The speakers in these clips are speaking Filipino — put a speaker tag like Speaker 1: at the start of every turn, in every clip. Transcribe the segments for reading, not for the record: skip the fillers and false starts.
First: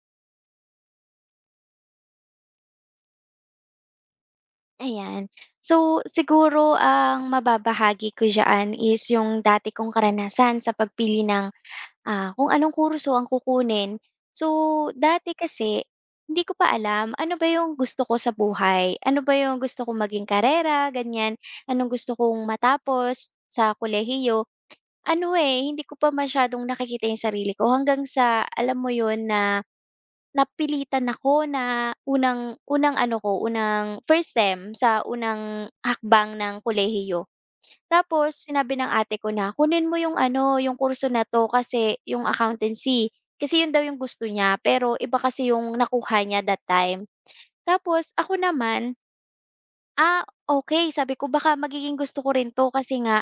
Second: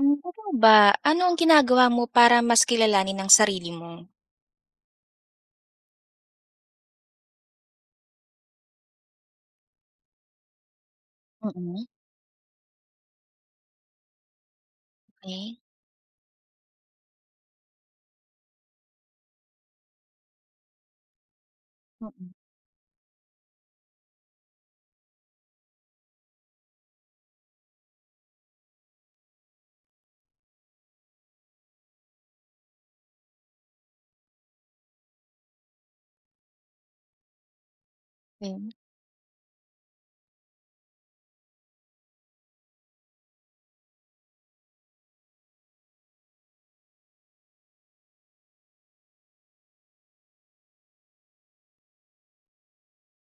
Speaker 1: Hmm, totoo ba? Ano ang ginagawa mo para mas kilalanin ang sarili mo?
Speaker 2: Ayan. So, siguro ang mababahagi ko diyan is yung dati kong karanasan sa pagpili ng,
Speaker 1: Mm.
Speaker 2: ah, kung anong kurso ang kukunin. So, dati
Speaker 1: Okey.
Speaker 2: kasi hindi ko pa alam ano ba yung gusto ko sa buhay, ano ba yung gusto kong maging karera, ganyan, anong gusto
Speaker 1: Mm.
Speaker 2: kong matapos sa kolehiyo. Ano, eh, hindi ko pa masyadong nakikita yung sarili ko hanggang sa alam mo yun na napilitan ako na unang unang ano ko, unang first sem sa unang hakbang ng kolehiyo. Tapos
Speaker 1: Ayun,
Speaker 2: sinabi ng ate ko na, "Kunin mo yung ano, yung kurso na 'to kasi yung accountancy." Kasi yun daw yung gusto niya, pero iba kasi yung nakuha niya that time. Tapos ako naman, "Ah, okay," sabi ko, "baka magiging gusto ko rin 'to kasi nga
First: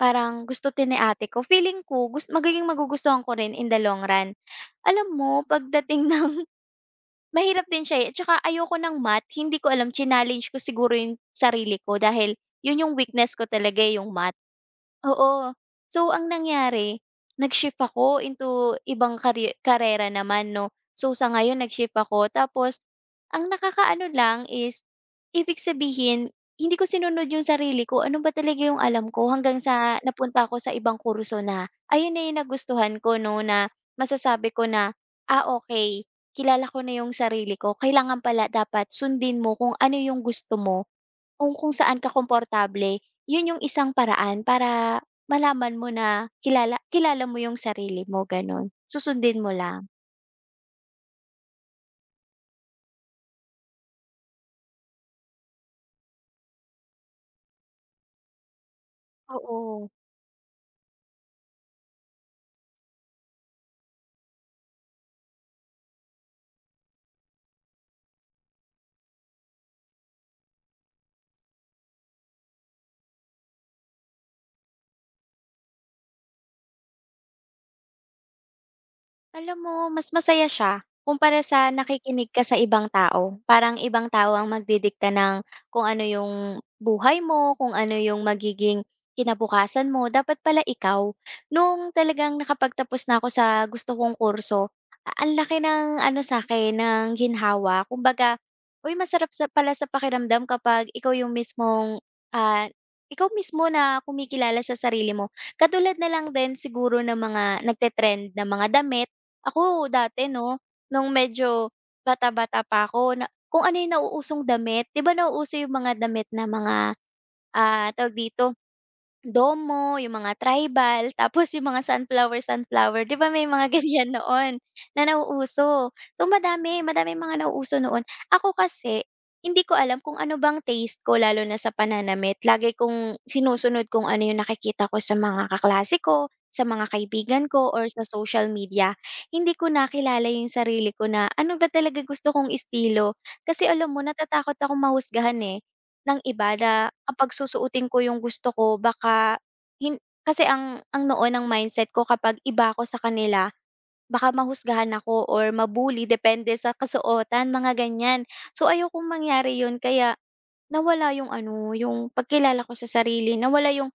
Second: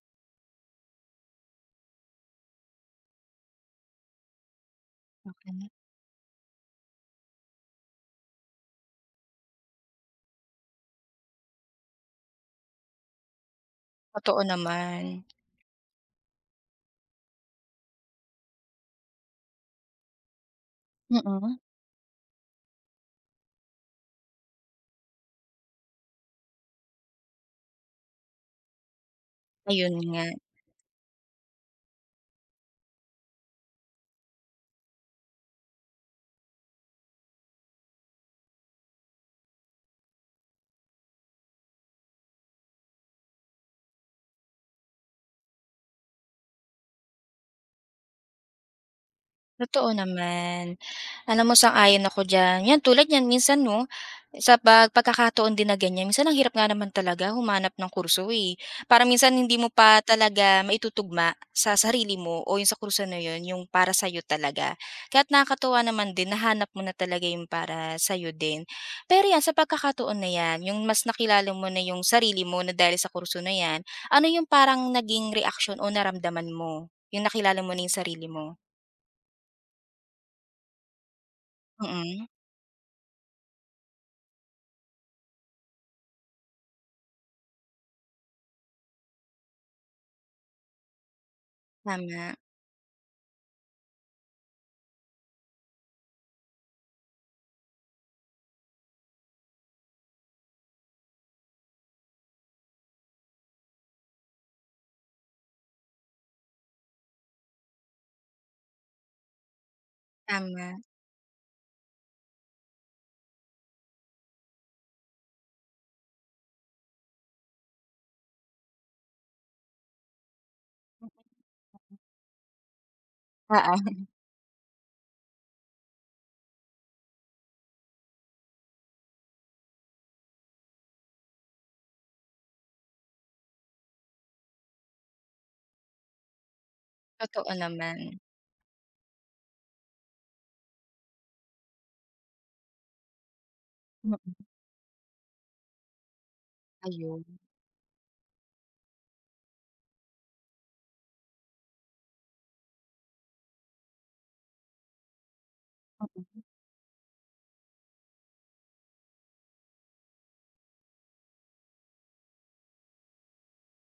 Speaker 2: parang gusto din ni ate ko." Feeling ko gusto magiging magugustuhan ko rin in the long run. Alam mo
Speaker 1: okey.
Speaker 2: pagdating ng mahirap din siya, eh, at saka ayoko ng math. Hindi ko alam chinallenge ko siguro yung sarili ko dahil yun yung weakness ko talaga, eh, yung math.
Speaker 1: Totoo naman.
Speaker 2: Oo. So, ang nangyari nag-shift ako into ibang karera naman 'no. So, sa
Speaker 1: Mm.
Speaker 2: ngayon nag-shift ako tapos ang nakakaano lang is ibig sabihin hindi ko sinunod yung sarili ko, ano ba talaga yung alam ko hanggang
Speaker 1: Ayun
Speaker 2: sa
Speaker 1: nga.
Speaker 2: napunta ako sa ibang kurso na ayun na yung nagustuhan ko 'no, na masasabi ko na, ah, okay, kilala ko na yung sarili ko, kailangan pala dapat sundin mo kung ano yung gusto mo, kung saan ka komportable. Yun yung isang paraan para malaman mo na kilala kilala mo yung sarili mo, gano'n. Susundin mo lang.
Speaker 1: Totoo naman. Alam mo, sang-ayon ako diyan. 'Yan, tulad niyan minsan 'no, sa pagkakataon din na ganyan, minsan ang hirap nga naman talaga humanap ng kurso, eh. Para minsan hindi mo
Speaker 2: Oo.
Speaker 1: pa talaga maitutugma sa sarili mo o yung sa kurso na yun yung para sa'yo talaga. Kaya't nakakatuwa naman din nahanap mo na talaga yung para sa'yo din. Pero 'yan sa pagkakataon na 'yan, yung mas nakilala mo na yung sarili mo na dahil sa kurso na 'yan, ano yung parang naging reaction o naramdaman mo? Yung nakilala mo na yung sarili mo?
Speaker 2: Alam mo, mas masaya siya kumpara sa
Speaker 1: Mm.
Speaker 2: nakikinig ka sa ibang tao. Parang ibang tao ang magdidikta ng kung ano yung buhay mo, kung ano yung magiging kinabukasan mo. Dapat pala ikaw. Nung
Speaker 1: Tama,
Speaker 2: talagang nakapagtapos na ako sa gusto kong kurso, ang laki ng ano sa akin, ng ginhawa. Kumbaga, uy, masarap sa, pala sa pakiramdam kapag ikaw yung ah, ikaw mismo na kumikilala sa sarili mo. Katulad na lang din siguro ng mga nagtetrend na mga damit ako dati 'no,
Speaker 1: tama.
Speaker 2: nung medyo bata-bata pa ako na kung ano yung nauusong damit, 'di ba nauuso yung mga damit na mga, ah, tawag dito, Domo, yung mga tribal, tapos yung mga sunflower sunflower, 'di ba may mga
Speaker 1: Oo,
Speaker 2: ganyan noon na nauuso. So madami, madaming mga nauuso noon. Ako kasi hindi ko alam kung ano bang taste ko lalo na sa pananamit. Lagi kong sinusunod kung ano yung nakikita ko sa mga kaklase ko, sa mga kaibigan
Speaker 1: totoo
Speaker 2: ko or
Speaker 1: naman.
Speaker 2: sa social media. Hindi ko nakilala yung sarili ko na ano ba talaga gusto kong estilo. Kasi alam mo
Speaker 1: Mm.
Speaker 2: natatakot akong mahusgahan, eh. Ng iba na
Speaker 1: Ayun,
Speaker 2: kapag susuotin ko yung gusto ko baka hin kasi ang noon ang mindset ko kapag iba ako sa kanila baka mahusgahan ako or ma depende sa kasuotan mga ganyan. So, ayokong mangyari yun kaya nawala yung ano, yung pagkilala ko sa sarili, nawala yung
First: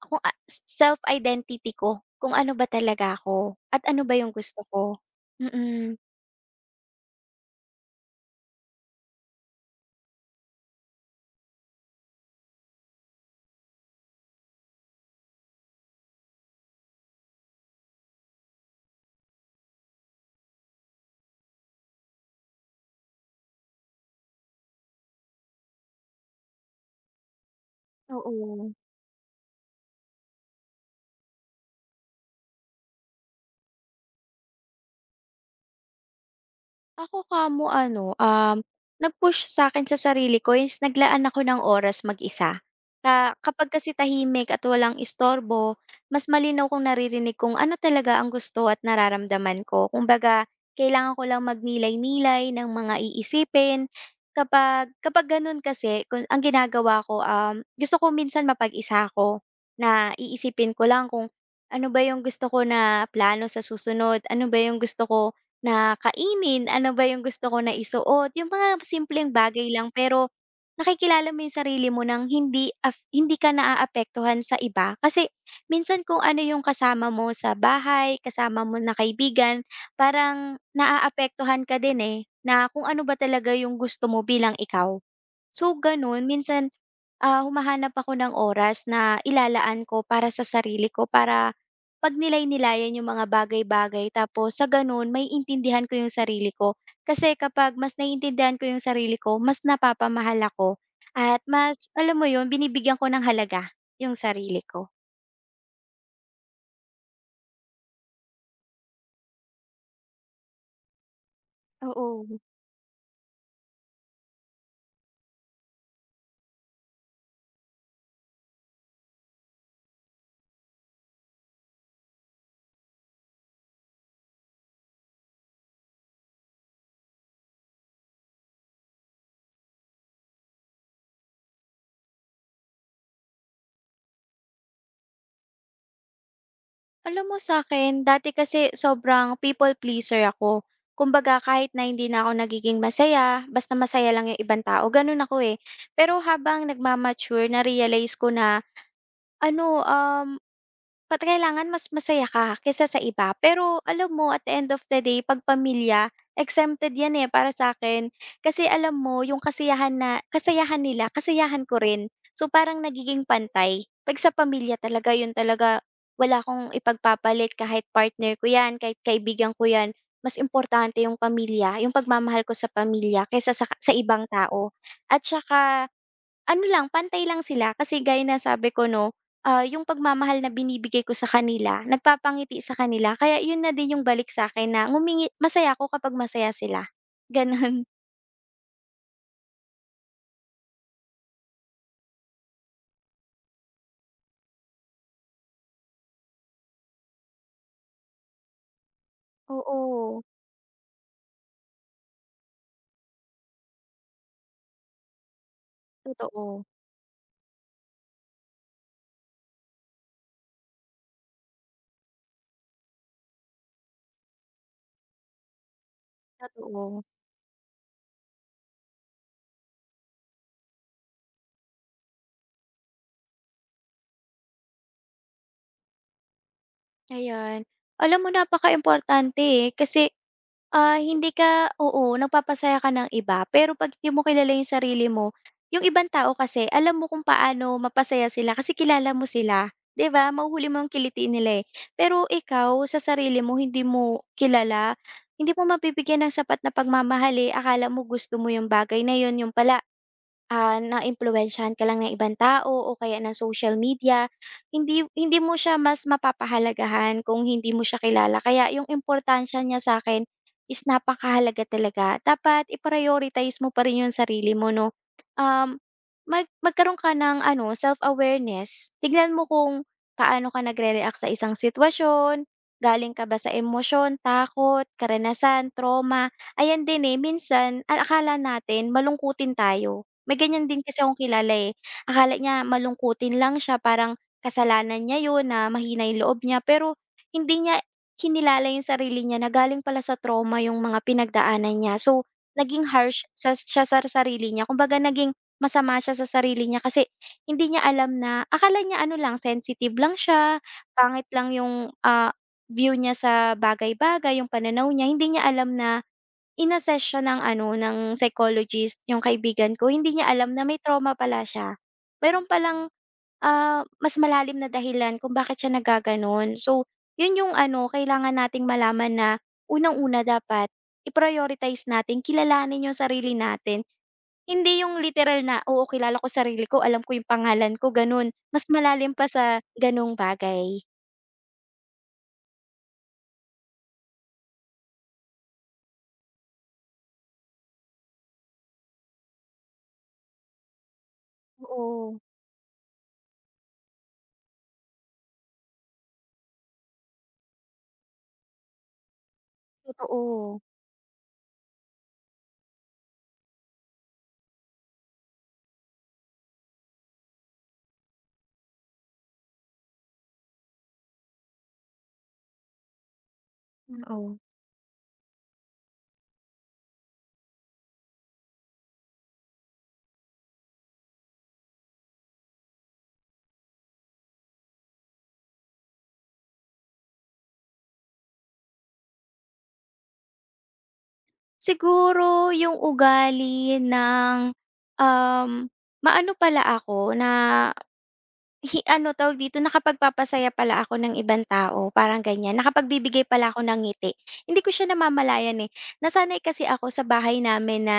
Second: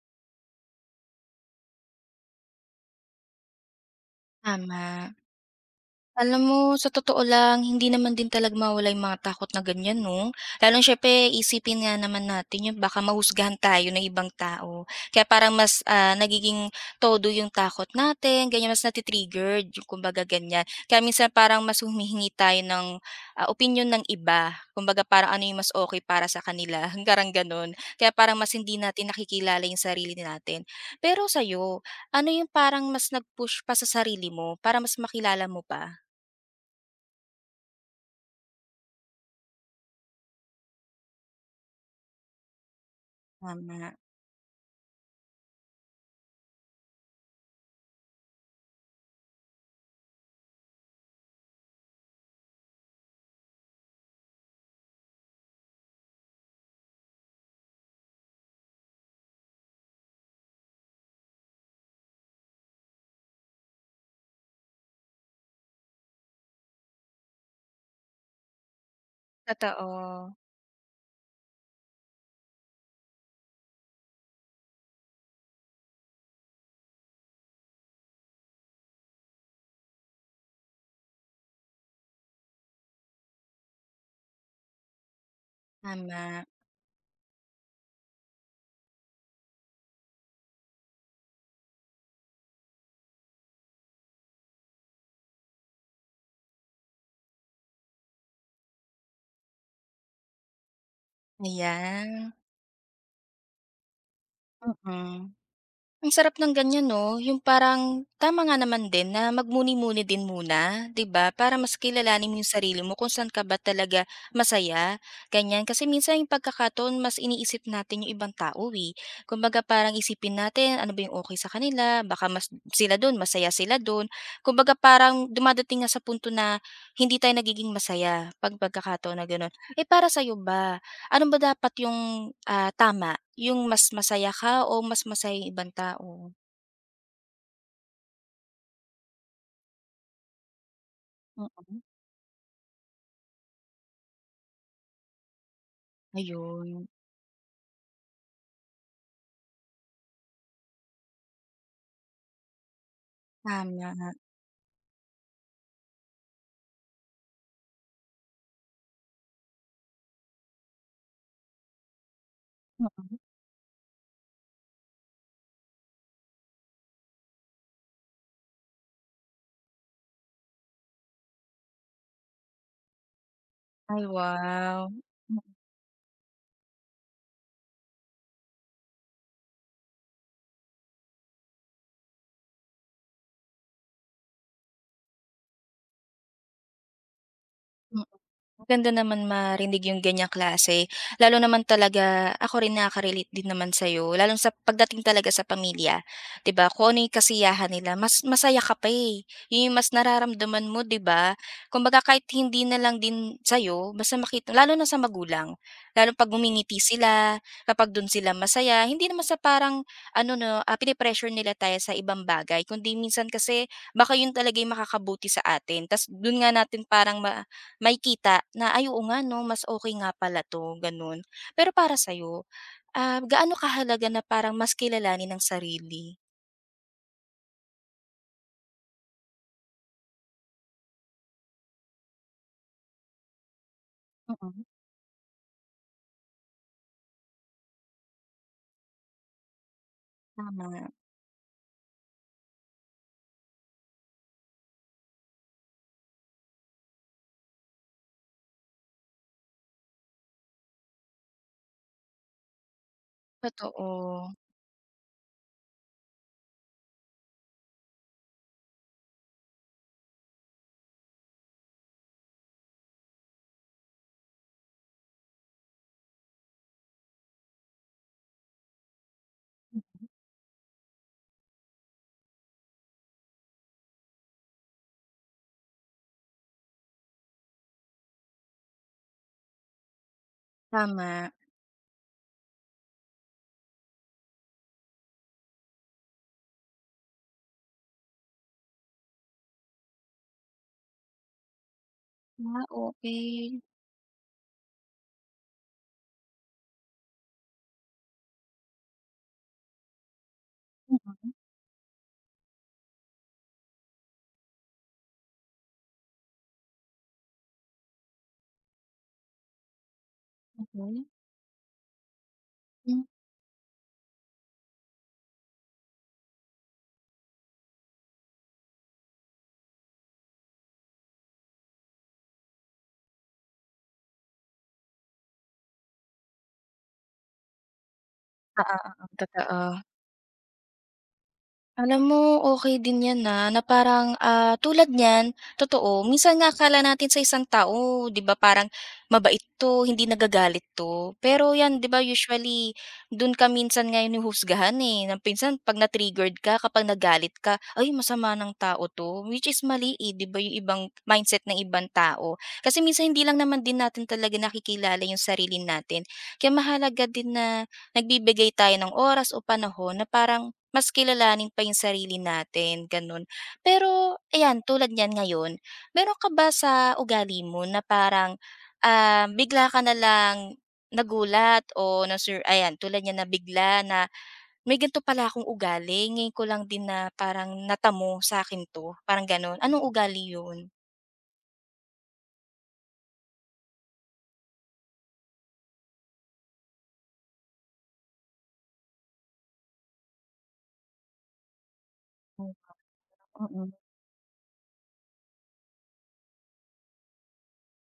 Speaker 2: kung a self identity ko, kung ano ba talaga ako at ano ba yung gusto ko.
Speaker 1: tama.
Speaker 2: Mm,
Speaker 1: Alam mo, sa totoo lang, hindi naman din talaga mawala yung mga takot na ganyan, no? Lalo syempre, isipin nga naman natin yun, baka mahusgahan tayo ng ibang tao. Kaya parang mas nagiging todo yung takot natin, ganyan, mas natitriggered, yung kumbaga ganyan. Kaya minsan parang mas humihingi tayo ng opinion ng iba. Kumbaga parang ano yung mas okay para sa kanila, hanggang ganun. Kaya parang mas
Speaker 2: oo.
Speaker 1: hindi natin nakikilala yung sarili natin. Pero sa'yo, ano yung parang mas nag-push pa sa sarili mo para mas makilala mo pa?
Speaker 2: Ako kamo ano, nag-push sa akin sa sarili ko is naglaan ako ng oras mag-isa. Kapag kasi
Speaker 1: Tama.
Speaker 2: tahimik at walang istorbo, mas malinaw kong naririnig kung ano talaga ang gusto at nararamdaman ko. Kumbaga, kailangan ko lang magnilay-nilay ng mga iisipin. Kapag kapag gano'n kasi ang ginagawa ko, gusto ko minsan mapag-isa ko na iisipin ko lang kung ano ba yung gusto ko na plano sa susunod, ano ba yung gusto ko na kainin, ano ba yung gusto ko na isuot, yung mga simpleng bagay lang pero
Speaker 1: Totoo.
Speaker 2: nakikilala mo yung sarili mo ng hindi ka naaapektuhan sa iba. Kasi minsan kung ano yung kasama mo sa bahay, kasama mo na kaibigan, parang naaapektuhan ka din, eh, na kung ano ba talaga yung gusto mo bilang ikaw. So, gano'n
Speaker 1: Tama,
Speaker 2: minsan. Ah, humahanap ako ng oras na ilalaan ko para sa sarili ko para 'pag nilay-nilayan yung mga bagay-bagay tapos sa gano'n intindihan ko yung sarili ko. Kasi kapag mas naiintindihan ko yung sarili ko, mas napapamahal ako at mas alam mo
Speaker 1: ayan,
Speaker 2: yun, binibigyan ko ng halaga yung sarili ko.
Speaker 1: mm. Ang sarap ng ganyan 'no, yung parang tama nga naman din na magmuni-muni din muna, 'di ba? Para mas
Speaker 2: Oo.
Speaker 1: kilalanin mo yung sarili mo kung saan ka ba talaga masaya, ganyan. Kasi minsan yung pagkakataon mas iniisip natin yung ibang tao, eh. Kumbaga parang isipin natin, ano ba yung okey sa kanila, baka mas sila dun, masaya sila dun. Kumbaga parang dumadating nga sa punto na hindi tayo nagiging masaya 'pag pagkakataon na gano'n. Eh, para sa'yo ba, ano ba dapat yung, tama, yung mas masaya ka o mas masaya yung ibang tao?
Speaker 2: Alam mo sa akin, dati kasi sobrang people pleaser ako. Kumbaga kahit
Speaker 1: Mm,
Speaker 2: na hindi na ako nagiging masaya, basta masaya lang yung ibang tao, ganun ako eh. Pero habang
Speaker 1: ayun,
Speaker 2: nagmamature, na-realize ko na ano, ba't kailangan mas masaya ka kaysa sa iba. Pero alam
Speaker 1: tama.
Speaker 2: mo, at the end of the day, 'pag pamilya, exempted yan, eh, para sa akin. Kasi alam mo, yung kasiyahan na kasayahan nila, kasiyahan ko rin. So, parang
Speaker 1: Mm.
Speaker 2: nagiging pantay. 'Pag sa pamilya talaga, yun talaga, wala akong ipagpapalit kahit partner ko yan, kahit kaibigan ko yan. Mas importante yung pamilya, yung pagmamahal ko sa pamilya kaysa sa
Speaker 1: Ay,
Speaker 2: ibang tao.
Speaker 1: wow.
Speaker 2: At saka ano lang, pantay lang sila kasi gaya na sabi ko 'no, ah, yung pagmamahal na binibigay ko sa kanila, nagpapangiti sa kanila kaya yun na din yung balik sa akin na masaya ako kapag masaya sila, gano'n.
Speaker 1: Mm. Maganda naman marinig yung ganyang klase, lalo naman talaga ako rin nakaka-relate din naman sa'yo lalo sa pagdating talaga sa pamilya, 'di ba? Kung ano yung kasiyahan nila mas masaya ka pa, eh, yun yung mas
Speaker 2: Oo,
Speaker 1: nararamdaman mo, 'di ba? Kumbaga kahit hindi na lang din sa'yo basta makita lalo na sa magulang, lalo 'pag
Speaker 2: totoo,
Speaker 1: ngumingiti sila, kapag dun sila masaya, hindi naman sa parang ano 'no, pine-pressure nila tayo sa ibang bagay kundi minsan kasi baka yun talaga yung makakabuti sa atin ta's dun nga natin
Speaker 2: totoo,
Speaker 1: parang ma may kita na, "Ay, oo nga 'no, mas okay nga pala 'to," gano'n. Pero para sa'yo, gaano kahalaga na parang mas kilalanin ang sarili?
Speaker 2: Ayan. Alam mo napakaimportante, eh, kasi ah, hindi ka oo, nagpapasaya ka ng iba, pero 'pag di mo kilala
Speaker 1: Mm,
Speaker 2: yung sarili mo, yung ibang tao kasi alam mo kung paano mapasaya sila kasi kilala mo sila, 'di ba? Mahuhuli mo
Speaker 1: tama.
Speaker 2: ang kiliti nila, eh. Pero ikaw sa sarili mo hindi mo kilala, hindi mo mabibigyan ng sapat na pagmamahal, eh. Akala mo gusto mo yung bagay na yun, yun pala ah, naiimpluwensyahan ka lang ng ibang tao o kaya ng social
Speaker 1: Totoo,
Speaker 2: media, hindi hindi mo siya mas mapapahalagahan kung hindi mo siya kilala. Kaya yung importansya niya sa akin is napakahalaga talaga. Dapat i-prioritize mo pa rin yung sarili mo 'no. Um, magkaroon ka ng ano, self-awareness. Tignan mo kung paano ka nagre-react sa isang sitwasyon, galing ka ba sa emosyon, takot, karanasan, trauma. Ayan din, eh, minsan akala natin malungkutin tayo. May ganyan din kasi akong
Speaker 1: tama.
Speaker 2: kilala, eh. Akala niya malungkutin lang siya, parang kasalanan niya 'yun na mahina 'yung loob niya, pero hindi niya kinilala 'yung sarili niya na galing pala sa trauma 'yung mga pinagdaanan niya. So,
Speaker 1: Ah,
Speaker 2: naging harsh
Speaker 1: okay.
Speaker 2: siya sa sarili niya, kumbaga naging masama siya sa sarili niya kasi hindi niya alam na akala niya ano lang, sensitive lang siya,
Speaker 1: Mm.
Speaker 2: pangit lang 'yung, ah, view niya sa bagay-bagay, 'yung pananaw niya. Hindi niya alam na in-assess siya ng ano, ng psychologist, yung kaibigan ko. Hindi niya alam na may trauma pala siya. Meron palang,
Speaker 1: Mhm.
Speaker 2: ah, mas malalim na dahilan kung bakit siya nagkagano'n. So, yun yung ano, kailangan nating malaman na unang-una dapat i-prioritize natin, kilalanin yung sarili natin. Hindi yung literal na, "Oo, kilala ko sarili ko, alam ko yung pangalan ko," gano'n. Mas
Speaker 1: Oo, oo,
Speaker 2: malalim pa sa
Speaker 1: totoo.
Speaker 2: gano'ng bagay.
Speaker 1: Alam mo, okay din 'yan, na parang, tulad niyan, totoo, minsan nga akala natin sa isang tao, 'di ba, parang mabait 'to, hindi nagagalit 'to. Pero 'yan, 'di ba,
Speaker 2: Oo,
Speaker 1: usually dun ka minsan nga hinuhusgahan, eh, na minsan 'pag na-triggered ka, kapag nagalit ka, "Ay, masama ng tao 'to." Which is mali, eh, 'di ba, yung
Speaker 2: totoo.
Speaker 1: ibang mindset ng ibang tao. Kasi minsan hindi lang naman din natin talaga nakikilala yung sarili natin. Kaya mahalaga din na nagbibigay tayo ng oras o panahon na parang mas kilalanin pa yung sarili natin, gano'n. Pero
Speaker 2: Oo.
Speaker 1: ayan, tulad niyan ngayon, meron ka ba sa ugali mo na parang, bigla ka na lang nagulat o ayan, tulad niyan na bigla na, "May ganito pala akong ugali, ngayon ko lang din na parang natamo sa akin 'to." Parang gano'n, anong ugali yun?
Speaker 2: Siguro yung ugali ng, um, maano pala ako na ano, tawag dito, nakapagpapasaya pala ako ng ibang tao, parang ganyan. Nakapagbibigay pala ako ng ngiti. Hindi ko siya namamalayan, eh. Nasanay kasi ako sa bahay namin na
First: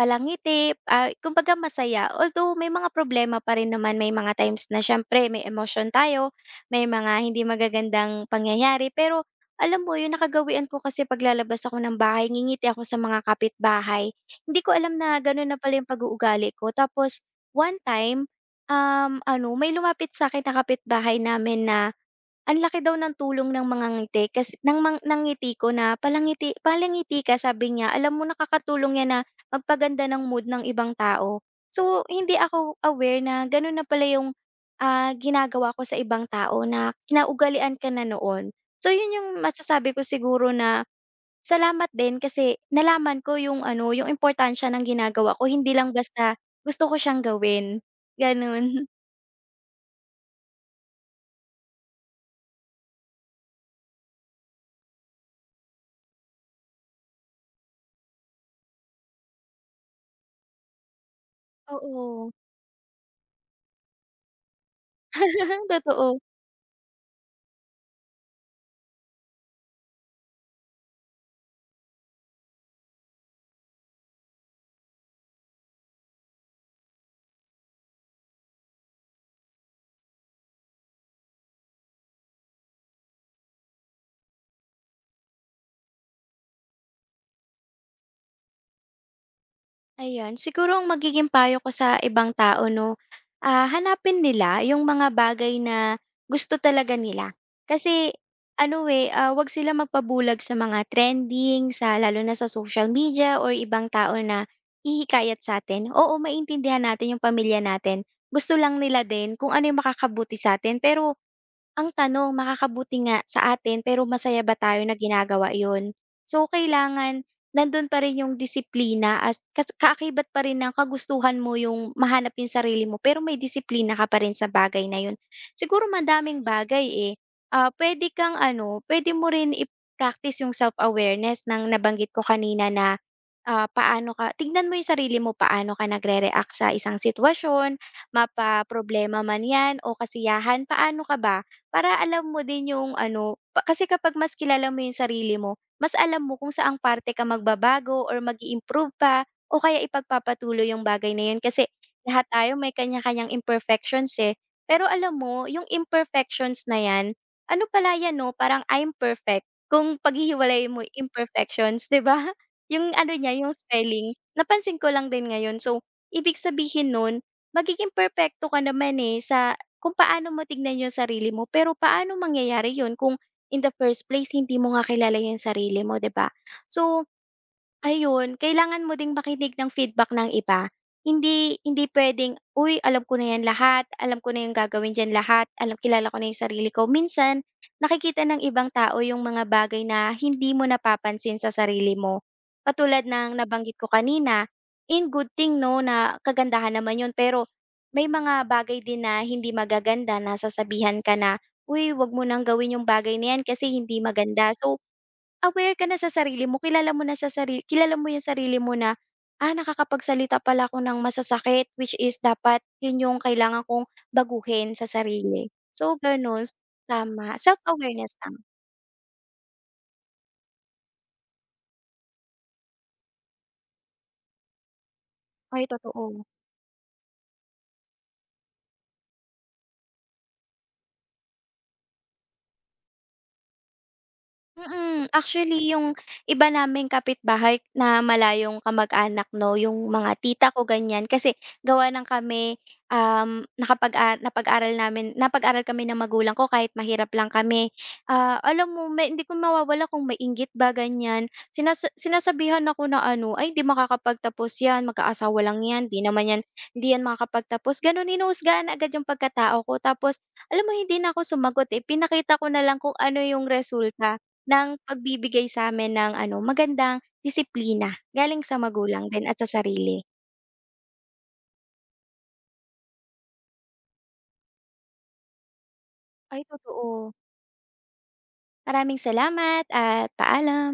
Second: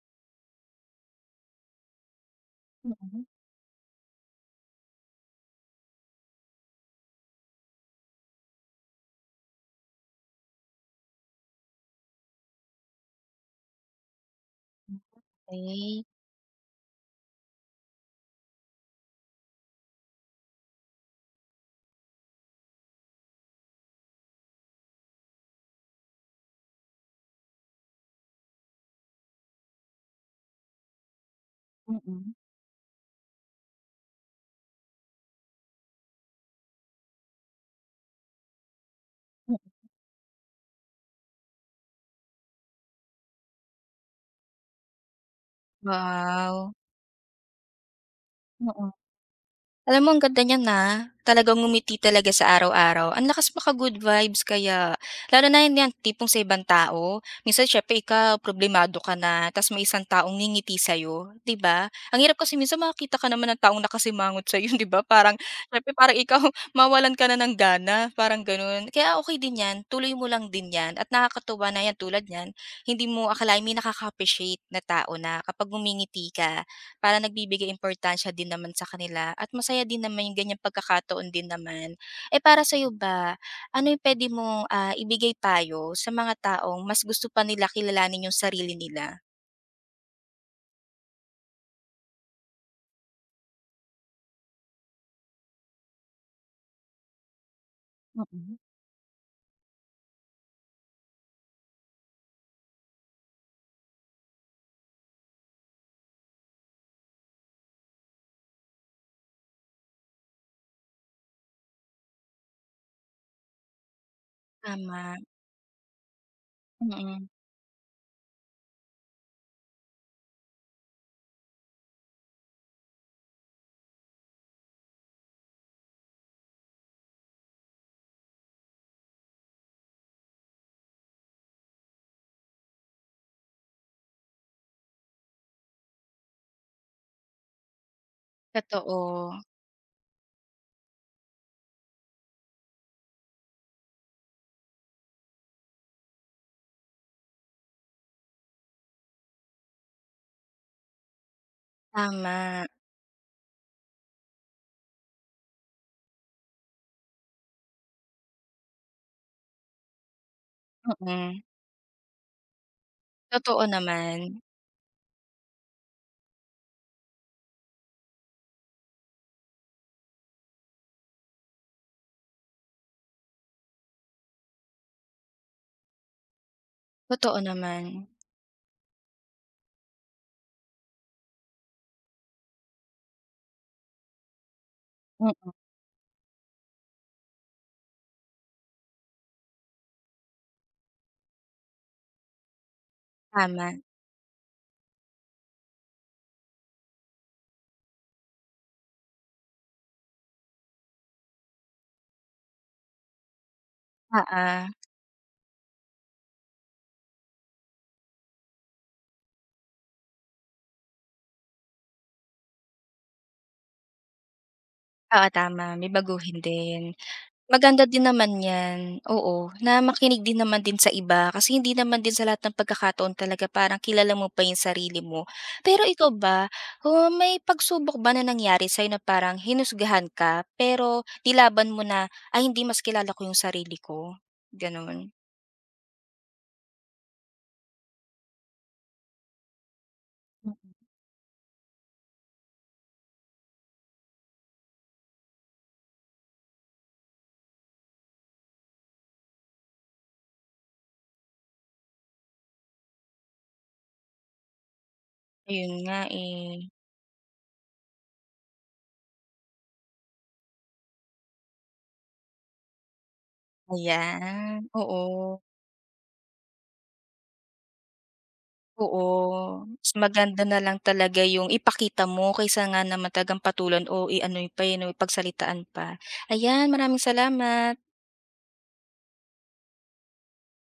Speaker 2: palangiti, ah, kumbaga masaya. Although may mga problema pa rin naman, may mga times na siyempre may emotion tayo, may mga hindi magagandang pangyayari. Pero alam mo yun, nakagawian ko kasi paglalabas ako ng bahay, ngingiti ako sa mga kapitbahay. Hindi ko alam na gano'n na pala yung
Speaker 1: Eh,
Speaker 2: pag-uugali ko. Tapos one time, ano may lumapit sa akin, na kapitbahay namin na ang laki daw ng tulong ng mga ngiti kasi ng ngiti ko na, "Palangiti palangiti ka," sabi niya. "Alam mo nakakatulong yan na magpaganda ng mood ng ibang tao." So,
Speaker 1: mm.
Speaker 2: hindi ako aware na gano'n na pala yung, ah, ginagawa ko sa ibang tao na kinaugalian ka na noon. So, yun yung masasabi ko siguro na salamat din kasi nalaman ko yung ano, yung importansya ng ginagawa ko, hindi lang basta
Speaker 1: Wow.
Speaker 2: gusto ko siyang gawin, gano'n.
Speaker 1: Alam mo ang ganda niyan, ah, talagang ngumiti talaga sa araw-araw. Ang lakas maka-good vibes kaya. Lalo na yun yan tipong sa ibang tao, minsan siyempre ikaw problemado ka na ta's may isang taong ngingiti sa'yo, 'di ba? Ang
Speaker 2: Oo,
Speaker 1: hirap kasi minsan makakita ka naman ng taong nakasimangot sa'yo, 'di ba? Parang siyempre parang
Speaker 2: totoo.
Speaker 1: ikaw mawalan ka na ng gana, parang gano'n. Kaya okay din 'yan, tuloy mo lang din 'yan at nakakatuwa na 'yan tulad niyan, hindi mo akalain may nakaka-appreciate na tao na kapag ngumingiti ka para nagbibigay importansya din naman sa kanila at masaya din naman yung ganyang pagkakataon din naman. Eh, para sa'yo ba, ano yung puwede mong, ibigay payo sa mga taong mas gusto pa nila kilalanin yung sarili nila?
Speaker 2: Ayan, siguro ang magiging payo ko sa ibang tao 'no, ah, hanapin nila yung mga bagay na gusto talaga nila. Kasi ano, eh, ah, 'wag sila magpabulag sa mga trending, sa lalo na sa social media or ibang tao na ihikayat sa sa'tin. Oo, maintindihan natin yung pamilya natin, gusto lang nila din kung ano yung makakabuti sa sa'tin pero ang tanong, makakabuti nga sa atin pero masaya ba tayo na
Speaker 1: Tama,
Speaker 2: ginagawa iyon? So, kailangan
Speaker 1: mm.
Speaker 2: nandun pa rin yung disiplina as kas kaakibat pa rin ng kagustuhan mo yung mahanap yung sarili mo pero may disiplina ka pa rin sa bagay na yun. Siguro madaming bagay eh. Ah, pwede mo rin i-practice yung self-awareness ng nabanggit ko kanina na, ah, paano ka tignan mo yung sarili mo paano ka nagrereact sa isang sitwasyon, mapa problema
Speaker 1: Totoo,
Speaker 2: man yan o kasiyahan, paano ka ba? Para alam mo din yung ano pa kasi kapag mas kilala mo yung sarili mo, mas alam mo kung saang parte ka magbabago or mag improve pa o kaya ipagpapatuloy yung bagay na yun kasi lahat tayo
Speaker 1: tama,
Speaker 2: may kanya-kanyang imperfections, eh. Pero alam mo yung imperfections na yan, ano pala yan 'no, parang I'm perfect kung paghihiwalayin mo yung
Speaker 1: mm.
Speaker 2: imperfections, 'di ba? Yung ano niya, yung
Speaker 1: Totoo
Speaker 2: spelling,
Speaker 1: naman,
Speaker 2: napansin ko lang din ngayon. So, ibig sabihin nun magiging perfecto ka naman, eh, sa kung paano mo tignan yung sarili mo, pero paano mangyayari yun kung in the first place hindi mo nga kilala yung sarili mo, 'di ba? So,
Speaker 1: totoo naman.
Speaker 2: ayun, kailangan mo ding makinig ng feedback ng iba. Hindi hindi puwedeng, "Uy, alam ko na 'yan lahat, alam ko na yung gagawin diyan lahat,
Speaker 1: Mm,
Speaker 2: kilala ko na yung sarili ko." Minsan, nakikita ng ibang tao yung mga bagay na hindi mo napapansin sa sarili mo. Katulad ng
Speaker 1: tama,
Speaker 2: nabanggit ko kanina, in good thing 'no, na kagandahan naman yun pero may mga bagay din na hindi magaganda na sasabihan ka na, "Uy, 'wag mo nang gawin yung bagay na yan kasi hindi maganda."
Speaker 1: oo.
Speaker 2: So, aware ka na sa sarili mo, kilala mo yung sarili mo na, "Ah, nakakapagsalita pala ako ng masasakit," which is dapat yun yung kailangan kong baguhin sa
Speaker 1: Oo,
Speaker 2: sarili.
Speaker 1: tama,
Speaker 2: So,
Speaker 1: may baguhin
Speaker 2: ganun.
Speaker 1: din.
Speaker 2: Tama,
Speaker 1: Maganda din
Speaker 2: self-awareness lang.
Speaker 1: naman 'yan, oo, na makinig din naman din sa iba kasi hindi naman din sa lahat ng pagkakataon talaga parang kilala mo pa yung sarili mo.
Speaker 2: Ay,
Speaker 1: Pero
Speaker 2: totoo.
Speaker 1: ikaw ba, oh, may pagsubok ba na nangyari sa'yo na parang hinusgahan ka pero nilaban mo na, "Ay hindi, mas kilala ko yung sarili ko."
Speaker 2: Mm,
Speaker 1: Gano'n.
Speaker 2: actually yung iba naming kapitbahay na malayong kamag-anak 'no, yung mga tita ko ganyan kasi gawa ng kami, napag-aral kami ng magulang ko kahit mahirap lang kami. Ah, alam mo may hindi ko mawawala kung mainggit ba ganyan, sinasabihan ako na ano, "Ay hindi makakapagtapos 'yan, mag-aasawa lang
Speaker 1: Ayun
Speaker 2: 'yan,
Speaker 1: nga,
Speaker 2: 'di naman 'yan
Speaker 1: eh.
Speaker 2: hindi 'yan makakapagtapos." Gano'n hinuhusgahan agad yung pagkatao ko tapos alam mo hindi na ako sumagot, eh, pinakita ko na lang kung ano yung resulta.
Speaker 1: Ayan,
Speaker 2: Ng
Speaker 1: oo.
Speaker 2: pagbibigay sa sa'min ng ano, magandang disiplina galing sa magulang din at sa
Speaker 1: Oo, mas
Speaker 2: sarili.
Speaker 1: maganda na lang talaga yung ipakita mo kaysa nga naman talagang patulan o i-ano pa, eh, 'no, pagsalitaan pa.
Speaker 2: Ay,
Speaker 1: Ayan, maraming
Speaker 2: totoo.
Speaker 1: salamat.
Speaker 2: Maraming salamat at paalam.